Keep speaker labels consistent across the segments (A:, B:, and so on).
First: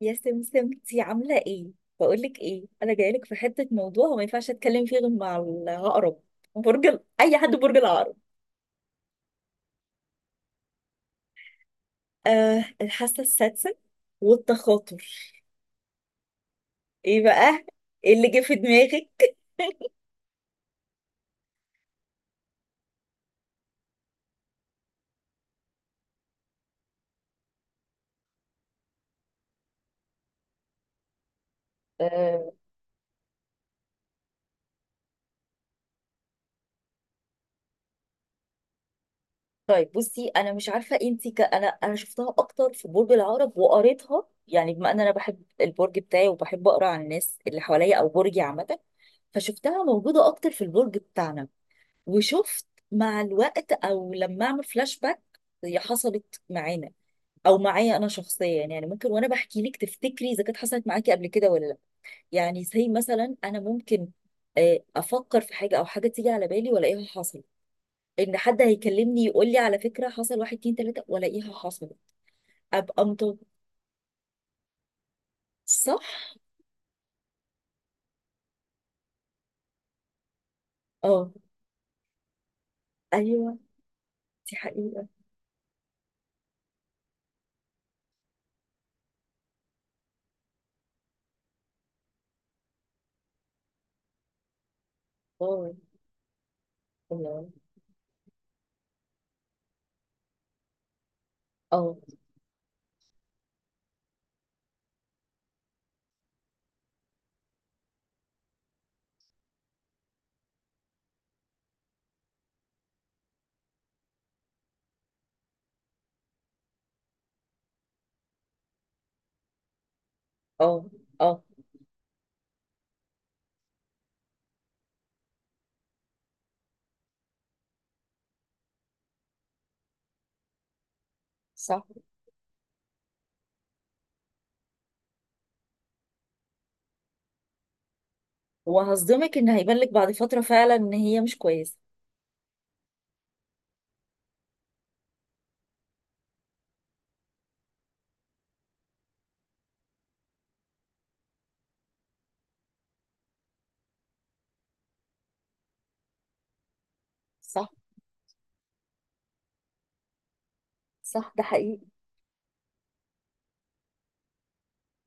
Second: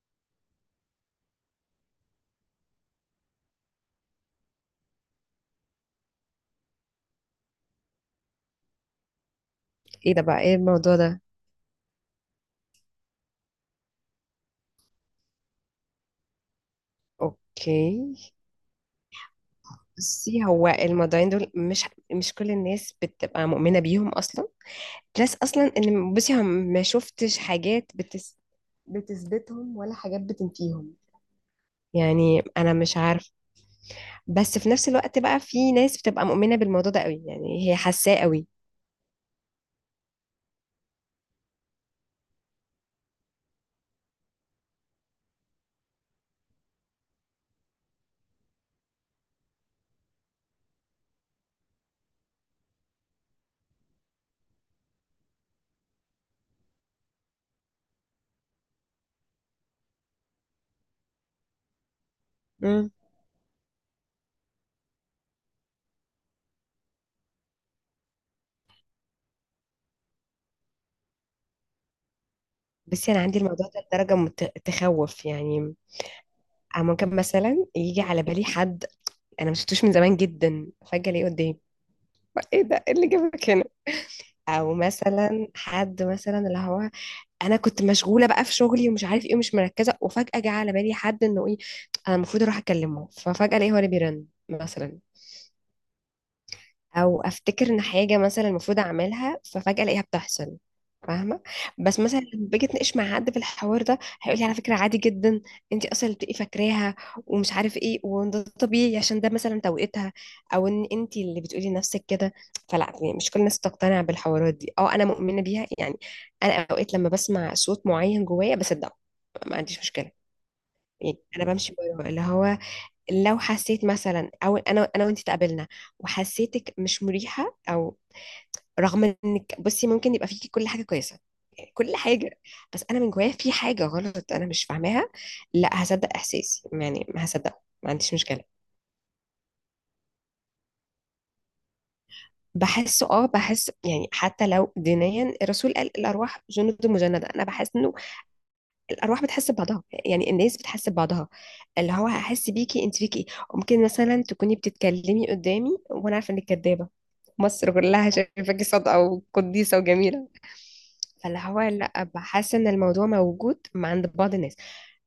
A: يا سمسم، انتي عاملة ايه؟ بقولك ايه؟ انا جايلك في حتة موضوع وما ينفعش اتكلم فيه غير مع العقرب. برج اي حد برج العقرب.
B: ايه ده بقى؟ ايه الموضوع ده؟
A: آه، الحاسة السادسة والتخاطر. ايه بقى؟ ايه
B: اوكي،
A: اللي جه في دماغك؟
B: بصي هو الموضوعين دول مش كل الناس بتبقى مؤمنة بيهم اصلا. بلس اصلا ان بصي هم ما شفتش حاجات بتثبتهم ولا حاجات بتنفيهم، يعني
A: آه.
B: انا مش عارفه. بس في نفس الوقت بقى في ناس بتبقى مؤمنة بالموضوع ده قوي، يعني هي حاساه قوي.
A: طيب، بصي انا مش عارفة انتي انا شفتها اكتر في برج العقرب وقريتها، يعني بما ان انا بحب البرج بتاعي وبحب اقرا عن الناس اللي حواليا او برجي عامة. فشفتها موجودة اكتر في البرج بتاعنا. وشفت مع الوقت، او لما اعمل فلاش باك، هي حصلت معانا او معايا انا شخصيا. يعني ممكن وانا بحكي لك تفتكري اذا كانت حصلت معاكي قبل كده ولا لا. يعني زي
B: امم.
A: مثلا انا ممكن افكر في حاجه، او حاجه تيجي على بالي والاقيها حصلت. ان حد هيكلمني يقول لي على فكره حصل، واحد اتنين تلاته والاقيها حصلت. ابقى
B: بس انا
A: مطب.
B: عندي الموضوع ده لدرجه تخوف يعني.
A: صح.
B: أنا ممكن مثلا يجي على بالي حد انا ما شفتوش من زمان جدا، فجاه الاقيه
A: اه.
B: قدامي. ايه ده؟ إيه اللي
A: ايوه،
B: جابك؟
A: دي
B: او
A: حقيقه.
B: مثلا حد مثلا اللي هو انا كنت مشغوله بقى في شغلي ومش عارف ايه ومش مركزه، وفجاه جه على بالي حد انه ايه، انا المفروض اروح اكلمه، ففجاه الاقيه هو اللي بيرن مثلا.
A: اه.
B: او
A: الله.
B: افتكر ان حاجه مثلا المفروض اعملها ففجاه الاقيها بتحصل. فاهمه؟
A: اه.
B: بس مثلا لما باجي اتناقش مع حد في الحوار ده هيقول لي على فكره عادي جدا، انت اصلا اللي بتبقي فاكراها ومش عارف ايه، وان ده طبيعي عشان ده مثلا توقيتها، او ان انت اللي بتقولي لنفسك كده. فلا يعني مش كل الناس تقتنع بالحوارات دي. اه، انا مؤمنه بيها يعني. انا اوقات لما بسمع صوت معين جوايا بصدقه، ما عنديش مشكله.
A: اه.
B: يعني
A: اه.
B: انا بمشي وراه. اللي هو لو حسيت مثلا، او انا وانت تقابلنا وحسيتك مش مريحه، او رغم انك بصي ممكن يبقى فيكي كل حاجه كويسه، يعني
A: صح.
B: كل حاجه، بس انا من جوايا في حاجه غلط انا مش فاهماها، لا هصدق احساسي يعني، ما هصدقه، ما عنديش مشكله.
A: وهصدمك ان هيبان لك بعد فتره فعلا ان هي مش كويسه.
B: بحسه، اه بحس يعني حتى لو دينيا الرسول قال الارواح جند مجنده، انا بحس انه الارواح بتحس ببعضها، يعني الناس بتحس ببعضها. اللي هو هحس بيكي انت فيكي ايه. ممكن مثلا تكوني بتتكلمي قدامي وانا عارفه انك كدابه،
A: صح،
B: مصر كلها شايفاكي صادقه وقديسه وجميله.
A: صح،
B: فاللي
A: ده
B: هو
A: حقيقي.
B: لا، بحس ان الموضوع موجود مع عند بعض الناس.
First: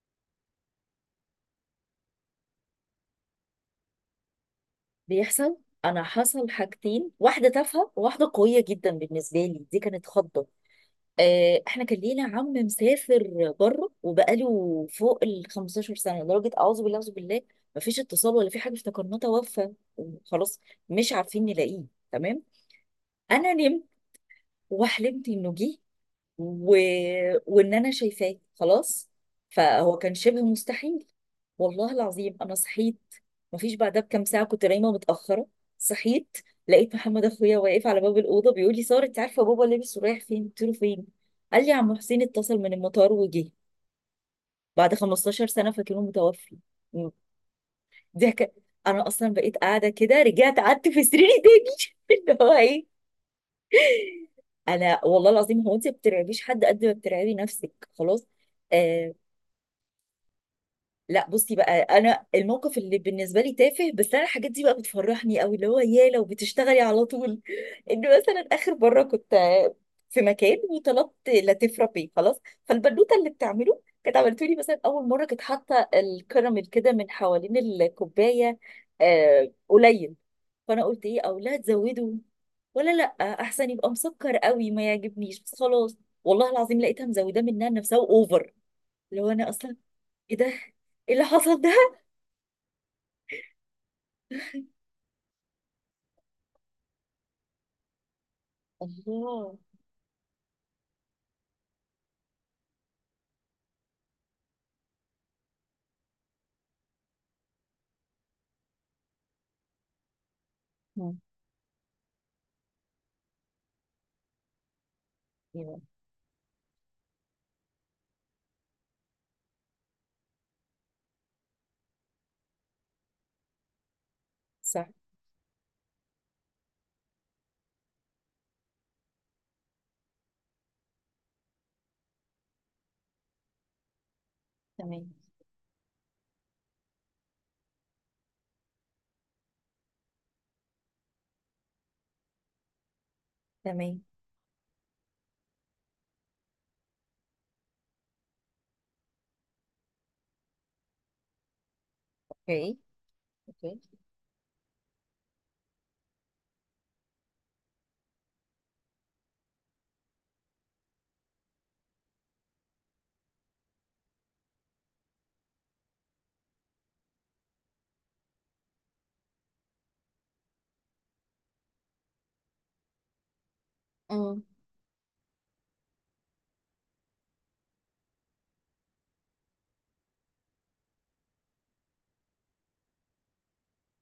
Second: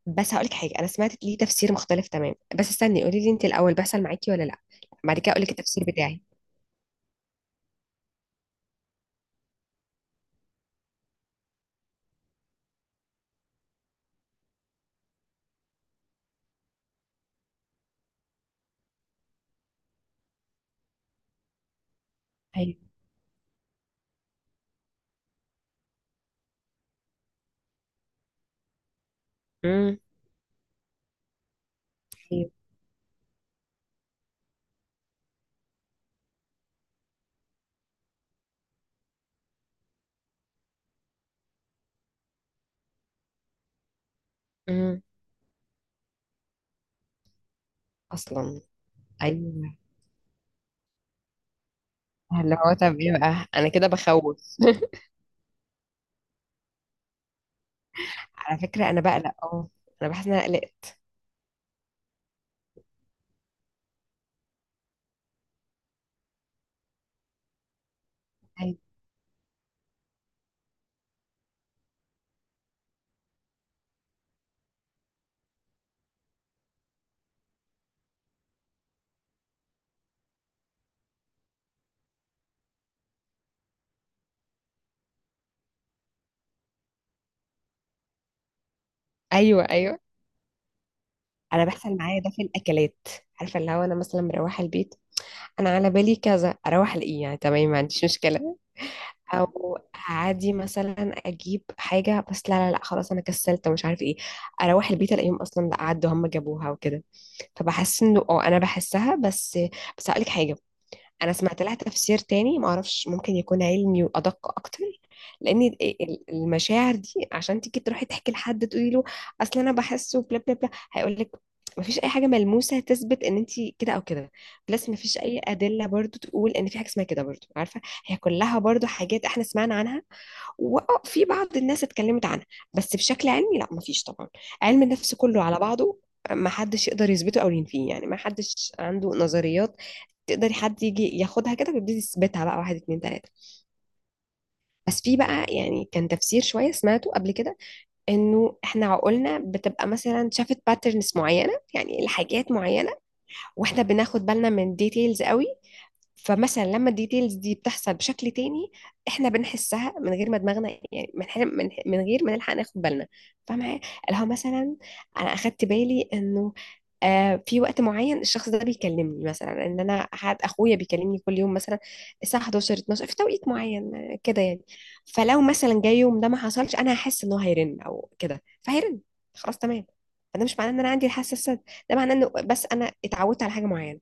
B: بس هقولك حاجه، انا سمعت ليه تفسير مختلف تمام، بس استني قولي لي انت الاول، بيحصل معاكي ولا لا؟ بعد كده اقولك
A: بيحصل.
B: التفسير
A: انا
B: بتاعي.
A: حصل حاجتين، واحده تافهه وواحده قويه جدا. بالنسبه لي دي كانت خضه. احنا كان لينا عم مسافر بره وبقاله فوق ال 15 سنه، لدرجه اعوذ بالله اعوذ بالله. مفيش اتصال ولا في حاجه، افتكرناه توفى وخلاص. مش عارفين نلاقيه. تمام.
B: ايوه.
A: انا نمت وحلمت انه جه و... وان انا شايفاه. خلاص، فهو
B: امم.
A: كان شبه مستحيل. والله العظيم
B: ايوه.
A: انا صحيت. مفيش بعدها بكام ساعه، كنت نايمه متاخره. صحيت لقيت محمد اخويا واقف على باب الاوضه بيقول لي: ساره، انت عارفه بابا لابس ورايح فين؟ قلت له: فين؟ قال لي: عم حسين اتصل من المطار وجه. بعد
B: امم.
A: 15 سنه فاكرينه متوفي. ده كان،
B: اصلا.
A: انا اصلا بقيت
B: ايوه.
A: قاعده كده، رجعت قعدت في سريري تاني. اللي هو
B: اللي هو
A: ايه.
B: طب ايه بقى، انا كده بخوف.
A: انا والله العظيم، هو انت ما بترعبيش حد قد ما بترعبي نفسك. خلاص.
B: على فكرة أنا
A: آه،
B: بقلق، أه. أنا بحس إن أنا قلقت.
A: لا بصي بقى، انا الموقف اللي بالنسبه لي تافه، بس انا الحاجات دي بقى بتفرحني قوي. اللي هو يا لو بتشتغلي على طول. ان مثلا اخر
B: أيوه،
A: مره كنت في مكان وطلبت لاتيه فرابيه. خلاص، فالبنوته اللي بتعمله كانت عملته لي مثلا اول مره كانت حاطه الكراميل كده من حوالين الكوبايه قليل. فانا قلت: ايه، او لا تزودوا ولا لا؟ احسن يبقى مسكر قوي ما يعجبنيش. بس خلاص، والله العظيم لقيتها مزوده منها نفسها اوفر. لو انا
B: أيوه،
A: اصلا،
B: أيوه.
A: ايه ده؟ ايه اللي حصل
B: أنا
A: ده؟
B: بحصل معايا ده في الأكلات. عارفة اللي هو أنا مثلا مروحة البيت، أنا على بالي كذا، أروح ألاقيه، يعني تمام ما عنديش مشكلة.
A: الله.
B: أو عادي مثلا أجيب حاجة، بس لا لا لا، خلاص أنا كسلت ومش عارف إيه، أروح البيت ألاقيهم أصلا لا، عدوا هم جابوها وكده. فبحس إنه أه أنا بحسها. بس بس هقولك حاجة،
A: مم.
B: انا سمعت لها تفسير تاني ما اعرفش، ممكن يكون علمي وادق اكتر. لان
A: ايوه.
B: المشاعر دي عشان تيجي تروحي تحكي لحد تقولي له اصل انا بحس وبلا بلا بلا، هيقول لك ما فيش اي حاجه ملموسه تثبت ان انت كده او كده.
A: صح.
B: بلس ما فيش اي ادله برضو تقول ان في حاجه اسمها كده برضو، عارفه؟ هي كلها برضو حاجات احنا سمعنا عنها، وفي بعض الناس اتكلمت عنها، بس بشكل علمي لا ما فيش طبعا. علم
A: تمام.
B: النفس كله على بعضه ما حدش يقدر يثبته او ينفيه، يعني ما حدش عنده نظريات تقدري حد يجي ياخدها كده ويبتدي يثبتها بقى واحد اتنين تلاته.
A: تمام.
B: بس في بقى يعني كان تفسير شويه سمعته قبل كده، انه احنا عقولنا بتبقى مثلا شافت باترنز معينه، يعني الحاجات
A: اوكي.
B: معينه،
A: اوكي.
B: واحنا بناخد بالنا من ديتيلز قوي، فمثلا لما الديتيلز دي بتحصل بشكل تاني احنا بنحسها من غير ما دماغنا، يعني من غير ما نلحق ناخد بالنا. فاهمة إيه؟ اللي هو مثلا انا اخدت بالي انه آه، في وقت معين الشخص ده بيكلمني، مثلا ان انا حد اخويا بيكلمني كل يوم مثلا الساعه 11 12 في توقيت معين كده
A: امم.
B: يعني. فلو مثلا جاي يوم ده ما حصلش انا هحس انه هيرن او كده، فهيرن، خلاص تمام. فده مش معناه ان انا عندي الحساسه، ده معناه انه بس انا اتعودت على حاجه معينه.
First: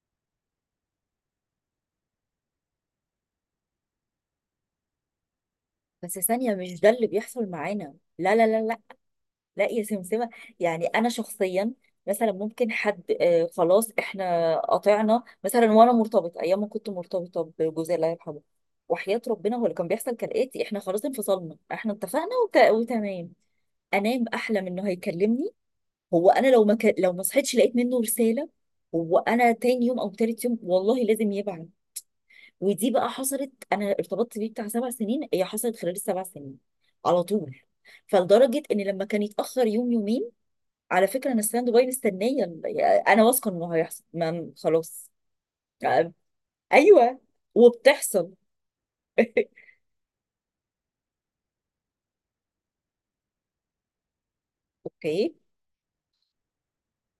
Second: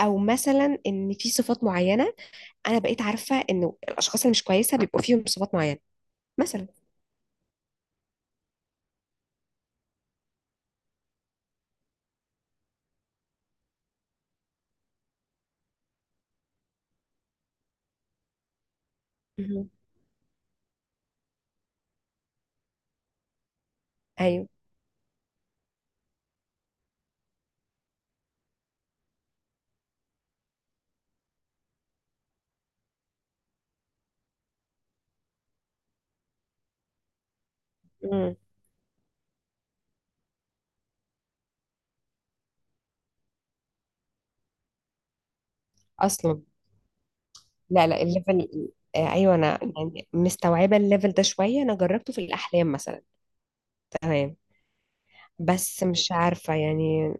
B: او مثلا ان في صفات معينه، انا بقيت عارفه انه الاشخاص اللي مش كويسه بيبقوا فيهم صفات معينه
A: بس ثانية،
B: مثلا.
A: مش ده اللي بيحصل معانا. لا لا لا لا. لا يا سمسمة. يعني أنا شخصيا، مثلا ممكن حد خلاص احنا قطعنا مثلا، وأنا مرتبطة أيام ما كنت مرتبطة بجوزي الله يرحمه. وحياة ربنا هو
B: مهم.
A: اللي كان بيحصل كالآتي: احنا خلاص انفصلنا، احنا اتفقنا وتمام. أنام
B: ايوه.
A: أحلم إنه هيكلمني. هو انا لو ما لو ما صحيتش لقيت منه رساله. هو انا تاني يوم او تالت يوم، والله لازم يبعت. ودي بقى حصلت، انا ارتبطت بيه بتاع 7 سنين، هي حصلت خلال السبع سنين على طول.
B: مم.
A: فلدرجه ان لما كان يتاخر يوم يومين، على فكره انا ستاند باي مستنيه، انا واثقه انه هيحصل. ما خلاص.
B: اصلا.
A: ايوه.
B: لا لا،
A: وبتحصل.
B: الليفل، آه، ايوه انا يعني مستوعبه الليفل ده شويه، انا جربته في الاحلام مثلا. تمام.
A: اوكي.
B: بس مش عارفه يعني،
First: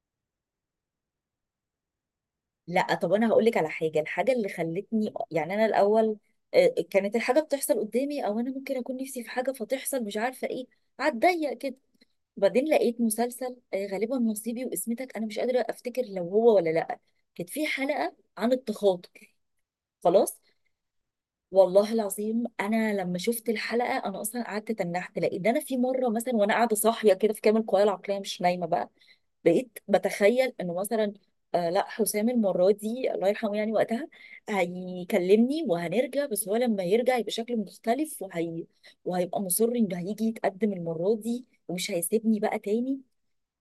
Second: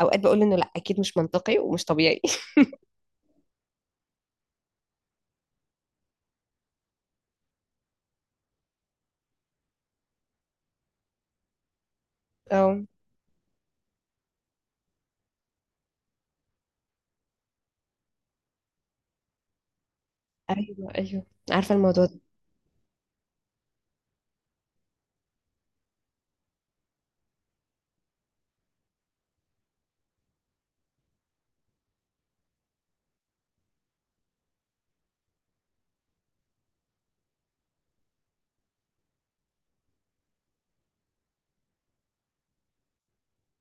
B: اوقات بقول انه لا اكيد مش منطقي ومش طبيعي.
A: لا طب انا هقول لك على حاجه. الحاجه اللي خلتني يعني انا الاول كانت الحاجه بتحصل قدامي، او انا ممكن اكون نفسي في حاجه فتحصل مش عارفه ايه، عالضيق كده. وبعدين
B: اه،
A: لقيت مسلسل غالبا نصيبي واسمتك، انا مش قادره افتكر لو هو ولا لا. كانت في حلقه عن التخاطر. خلاص.
B: ايوه ايوه عارفه
A: والله
B: الموضوع ده.
A: العظيم انا لما شفت الحلقه انا اصلا قعدت تنحت. لقيت ده انا في مره مثلا وانا قاعده صاحيه كده في كامل قوايا العقليه، مش نايمه بقى، بقيت بتخيل انه مثلا لا، حسام المره دي الله يرحمه يعني وقتها هيكلمني وهنرجع، بس هو لما يرجع يبقى شكله مختلف، وهي وهيبقى مصر انه هيجي يتقدم المره دي ومش هيسيبني بقى تاني.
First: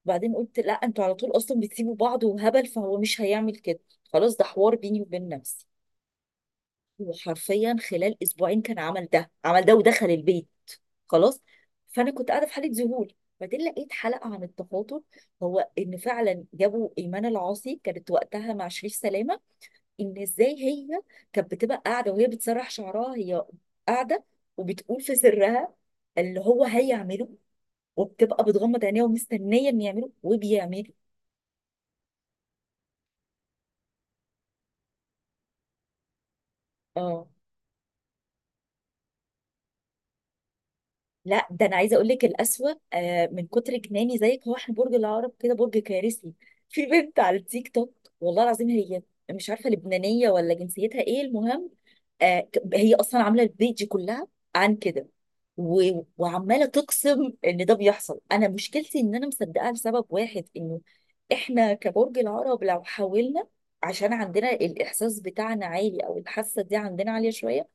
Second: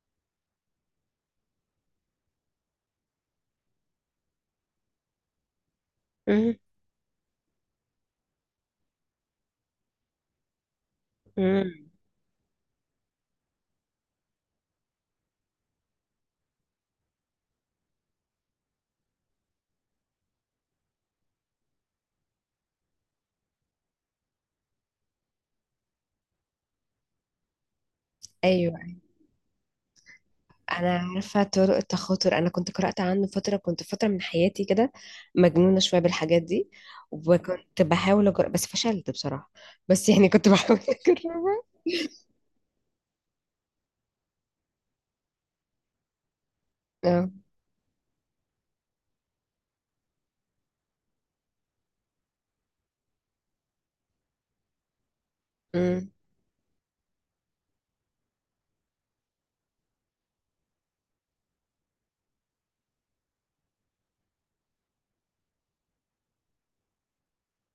A: وبعدين قلت: لا، انتوا على طول اصلا بتسيبوا بعض وهبل، فهو مش هيعمل كده. خلاص، ده حوار بيني وبين نفسي.
B: مم.
A: وحرفيا خلال اسبوعين كان عمل ده، عمل ده، ودخل البيت. خلاص.
B: مم.
A: فانا كنت قاعده في حاله ذهول. بعدين لقيت حلقه عن التخاطب. هو ان فعلا جابوا ايمان العاصي، كانت وقتها مع شريف سلامه، ان ازاي هي كانت بتبقى قاعده وهي بتسرح شعرها، هي قاعده وبتقول في سرها اللي هو هيعمله، وبتبقى
B: ايوه
A: بتغمض عينيها ومستنيه ان يعمله وبيعمله.
B: انا عارفه طرق التخاطر، انا كنت قرات عنه فتره، كنت فتره من حياتي كده مجنونه شويه بالحاجات دي،
A: اه.
B: وكنت بحاول أجرب بس فشلت بصراحه، بس يعني كنت بحاول
A: لا
B: اجربها.
A: ده انا عايزه اقول لك الاسوأ. من كتر جناني زيك، هو احنا برج العقرب كده برج كارثي. في بنت
B: اه.
A: على التيك توك، والله العظيم هي، مش عارفه لبنانيه ولا جنسيتها ايه، المهم هي اصلا عامله البيج كلها عن كده.
B: أمم.
A: وعماله تقسم ان ده بيحصل. انا مشكلتي ان انا مصدقاها لسبب واحد، انه احنا كبرج العقرب لو حاولنا، عشان عندنا الاحساس بتاعنا عالي، او الحاسه دي عندنا عاليه شويه،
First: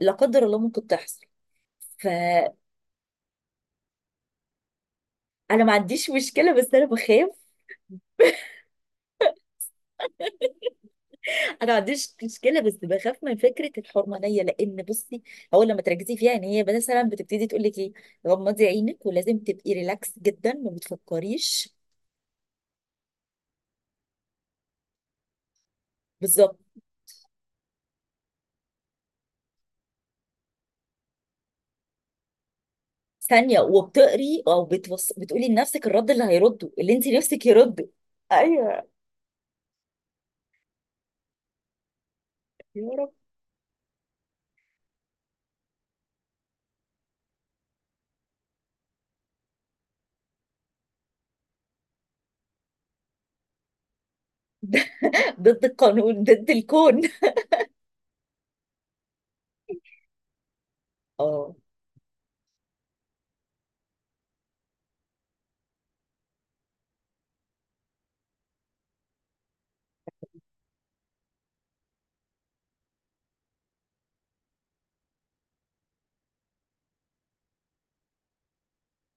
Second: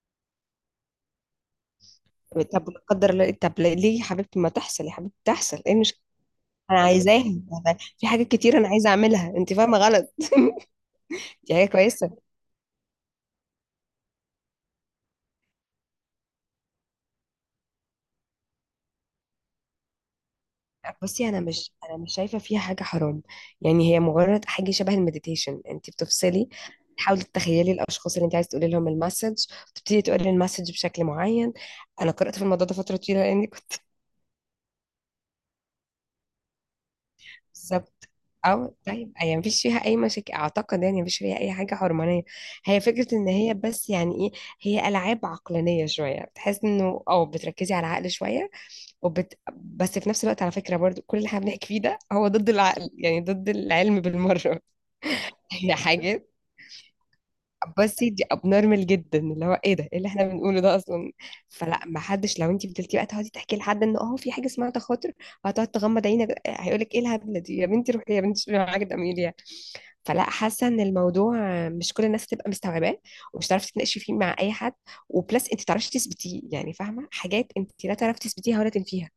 A: لا قدر الله ممكن تحصل. ف...
B: طب لا قدر الله، طب ليه يا حبيبتي ما تحصل، يا حبيبتي تحصل
A: انا ما
B: ايه؟ مش
A: عنديش مشكله، بس
B: انا
A: انا
B: عايزاها؟
A: بخاف.
B: في حاجات كتير انا عايزه اعملها، انت فاهمه غلط. دي حاجه
A: انا ما عنديش
B: كويسه.
A: مشكله، بس بخاف من فكره الحرمانيه. لان بصي، هو لما تركزي فيها ان هي مثلا بتبتدي تقول لك ايه، غمضي عينك ولازم تبقي ريلاكس جدا ما
B: بصي انا
A: بتفكريش.
B: مش، انا مش شايفه فيها حاجه حرام، يعني هي مجرد حاجه شبه المديتيشن، انت بتفصلي،
A: بالظبط.
B: تحاولي تتخيلي الاشخاص اللي انت عايز تقولي لهم المسج، تبتدي تقولي المسج بشكل معين. انا قرات في الموضوع ده فتره طويله لاني
A: ثانيه،
B: كنت،
A: وبتقري او بتقولي لنفسك الرد اللي هيرده، اللي انت نفسك يرده.
B: بالظبط. او
A: ايوه.
B: طيب يعني مفيش فيها اي مشاكل اعتقد، يعني مفيش فيها اي حاجه حرمانيه. هي
A: يا رب.
B: فكره ان هي بس يعني ايه، هي العاب عقلانيه شويه، بتحس انه او بتركزي على العقل شويه، بس في نفس الوقت على فكره برضو كل اللي احنا بنحكي فيه ده هو ضد العقل، يعني ضد العلم بالمره.
A: ضد
B: هي
A: القانون،
B: حاجة،
A: ضد الكون.
B: بصي دي ابنورمال جدا، اللي هو ايه ده، ايه اللي احنا بنقوله ده اصلا.
A: اه.
B: فلا، ما حدش، لو انت فضلتي بقى تقعدي تحكي لحد ان اه في حاجه اسمها تخاطر وهتقعد تغمض عينك، هيقول لك ايه الهبله دي، يا بنتي روحي يا بنتي شوفي معاك ده مين يعني. فلا، حاسه ان الموضوع مش كل الناس تبقى مستوعباه، ومش تعرفي تناقشي فيه مع اي حد، وبلس انت تعرفي تثبتيه، يعني فاهمه حاجات انت لا تعرفي تثبتيها ولا تنفيها،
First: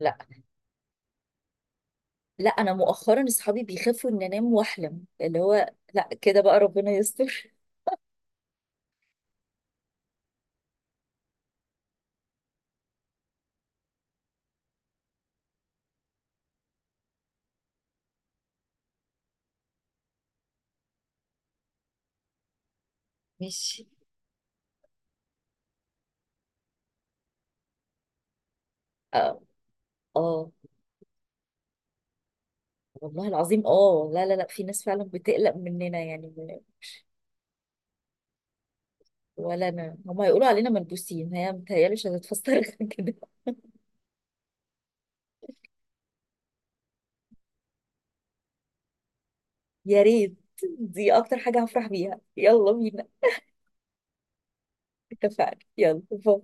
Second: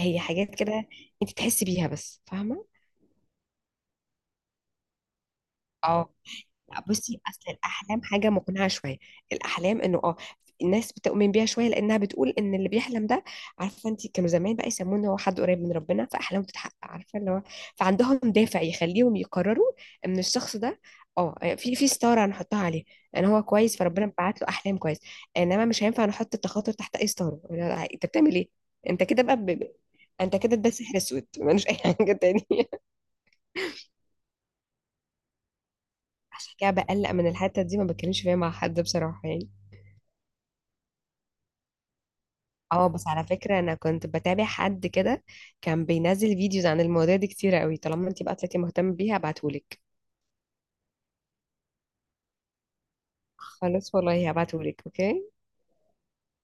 A: لا
B: حاجات كده انت تحسي بيها بس،
A: لا،
B: فاهمه.
A: انا مؤخرا اصحابي بيخافوا ان انام واحلم، اللي هو لا
B: اه.
A: كده بقى
B: لا
A: ربنا
B: بصي اصل
A: يستر.
B: الاحلام حاجه مقنعه شويه، الاحلام انه اه الناس بتؤمن بيها شويه، لانها بتقول ان اللي بيحلم ده، عارفه انت كانوا زمان بقى يسمونه هو حد قريب من ربنا فاحلامه بتتحقق، عارفه اللي هو، فعندهم دافع يخليهم يقرروا ان الشخص ده اه، آه، في ستاره هنحطها عليه ان هو كويس
A: ماشي.
B: فربنا بعت له احلام كويس. انما مش هينفع نحط التخاطر تحت اي ستاره، لا، انت بتعمل ايه، انت كده بقى
A: اه.
B: انت
A: اه.
B: كده ده سحر اسود ملوش اي حاجه تانية.
A: والله العظيم اه، لا لا لا، في ناس فعلا بتقلق مننا، يعني
B: عشان كده بقلق من الحته دي، ما بتكلمش فيها مع حد بصراحه يعني.
A: ولا انا، هما يقولوا علينا ملبوسين، هي متهيألي مش هتتفسر
B: اه، بس
A: كده.
B: على فكرة انا كنت بتابع حد كده كان بينزل فيديوز عن المواضيع دي كتير قوي، طالما انت بقى طلعتي مهتمة بيها هبعتهولك.
A: يا ريت، دي اكتر حاجة هفرح بيها، يلا بينا.
B: خلاص والله هبعتهولك. اوكي،
A: اتفقنا، يلا باي.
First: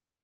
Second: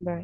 B: باي.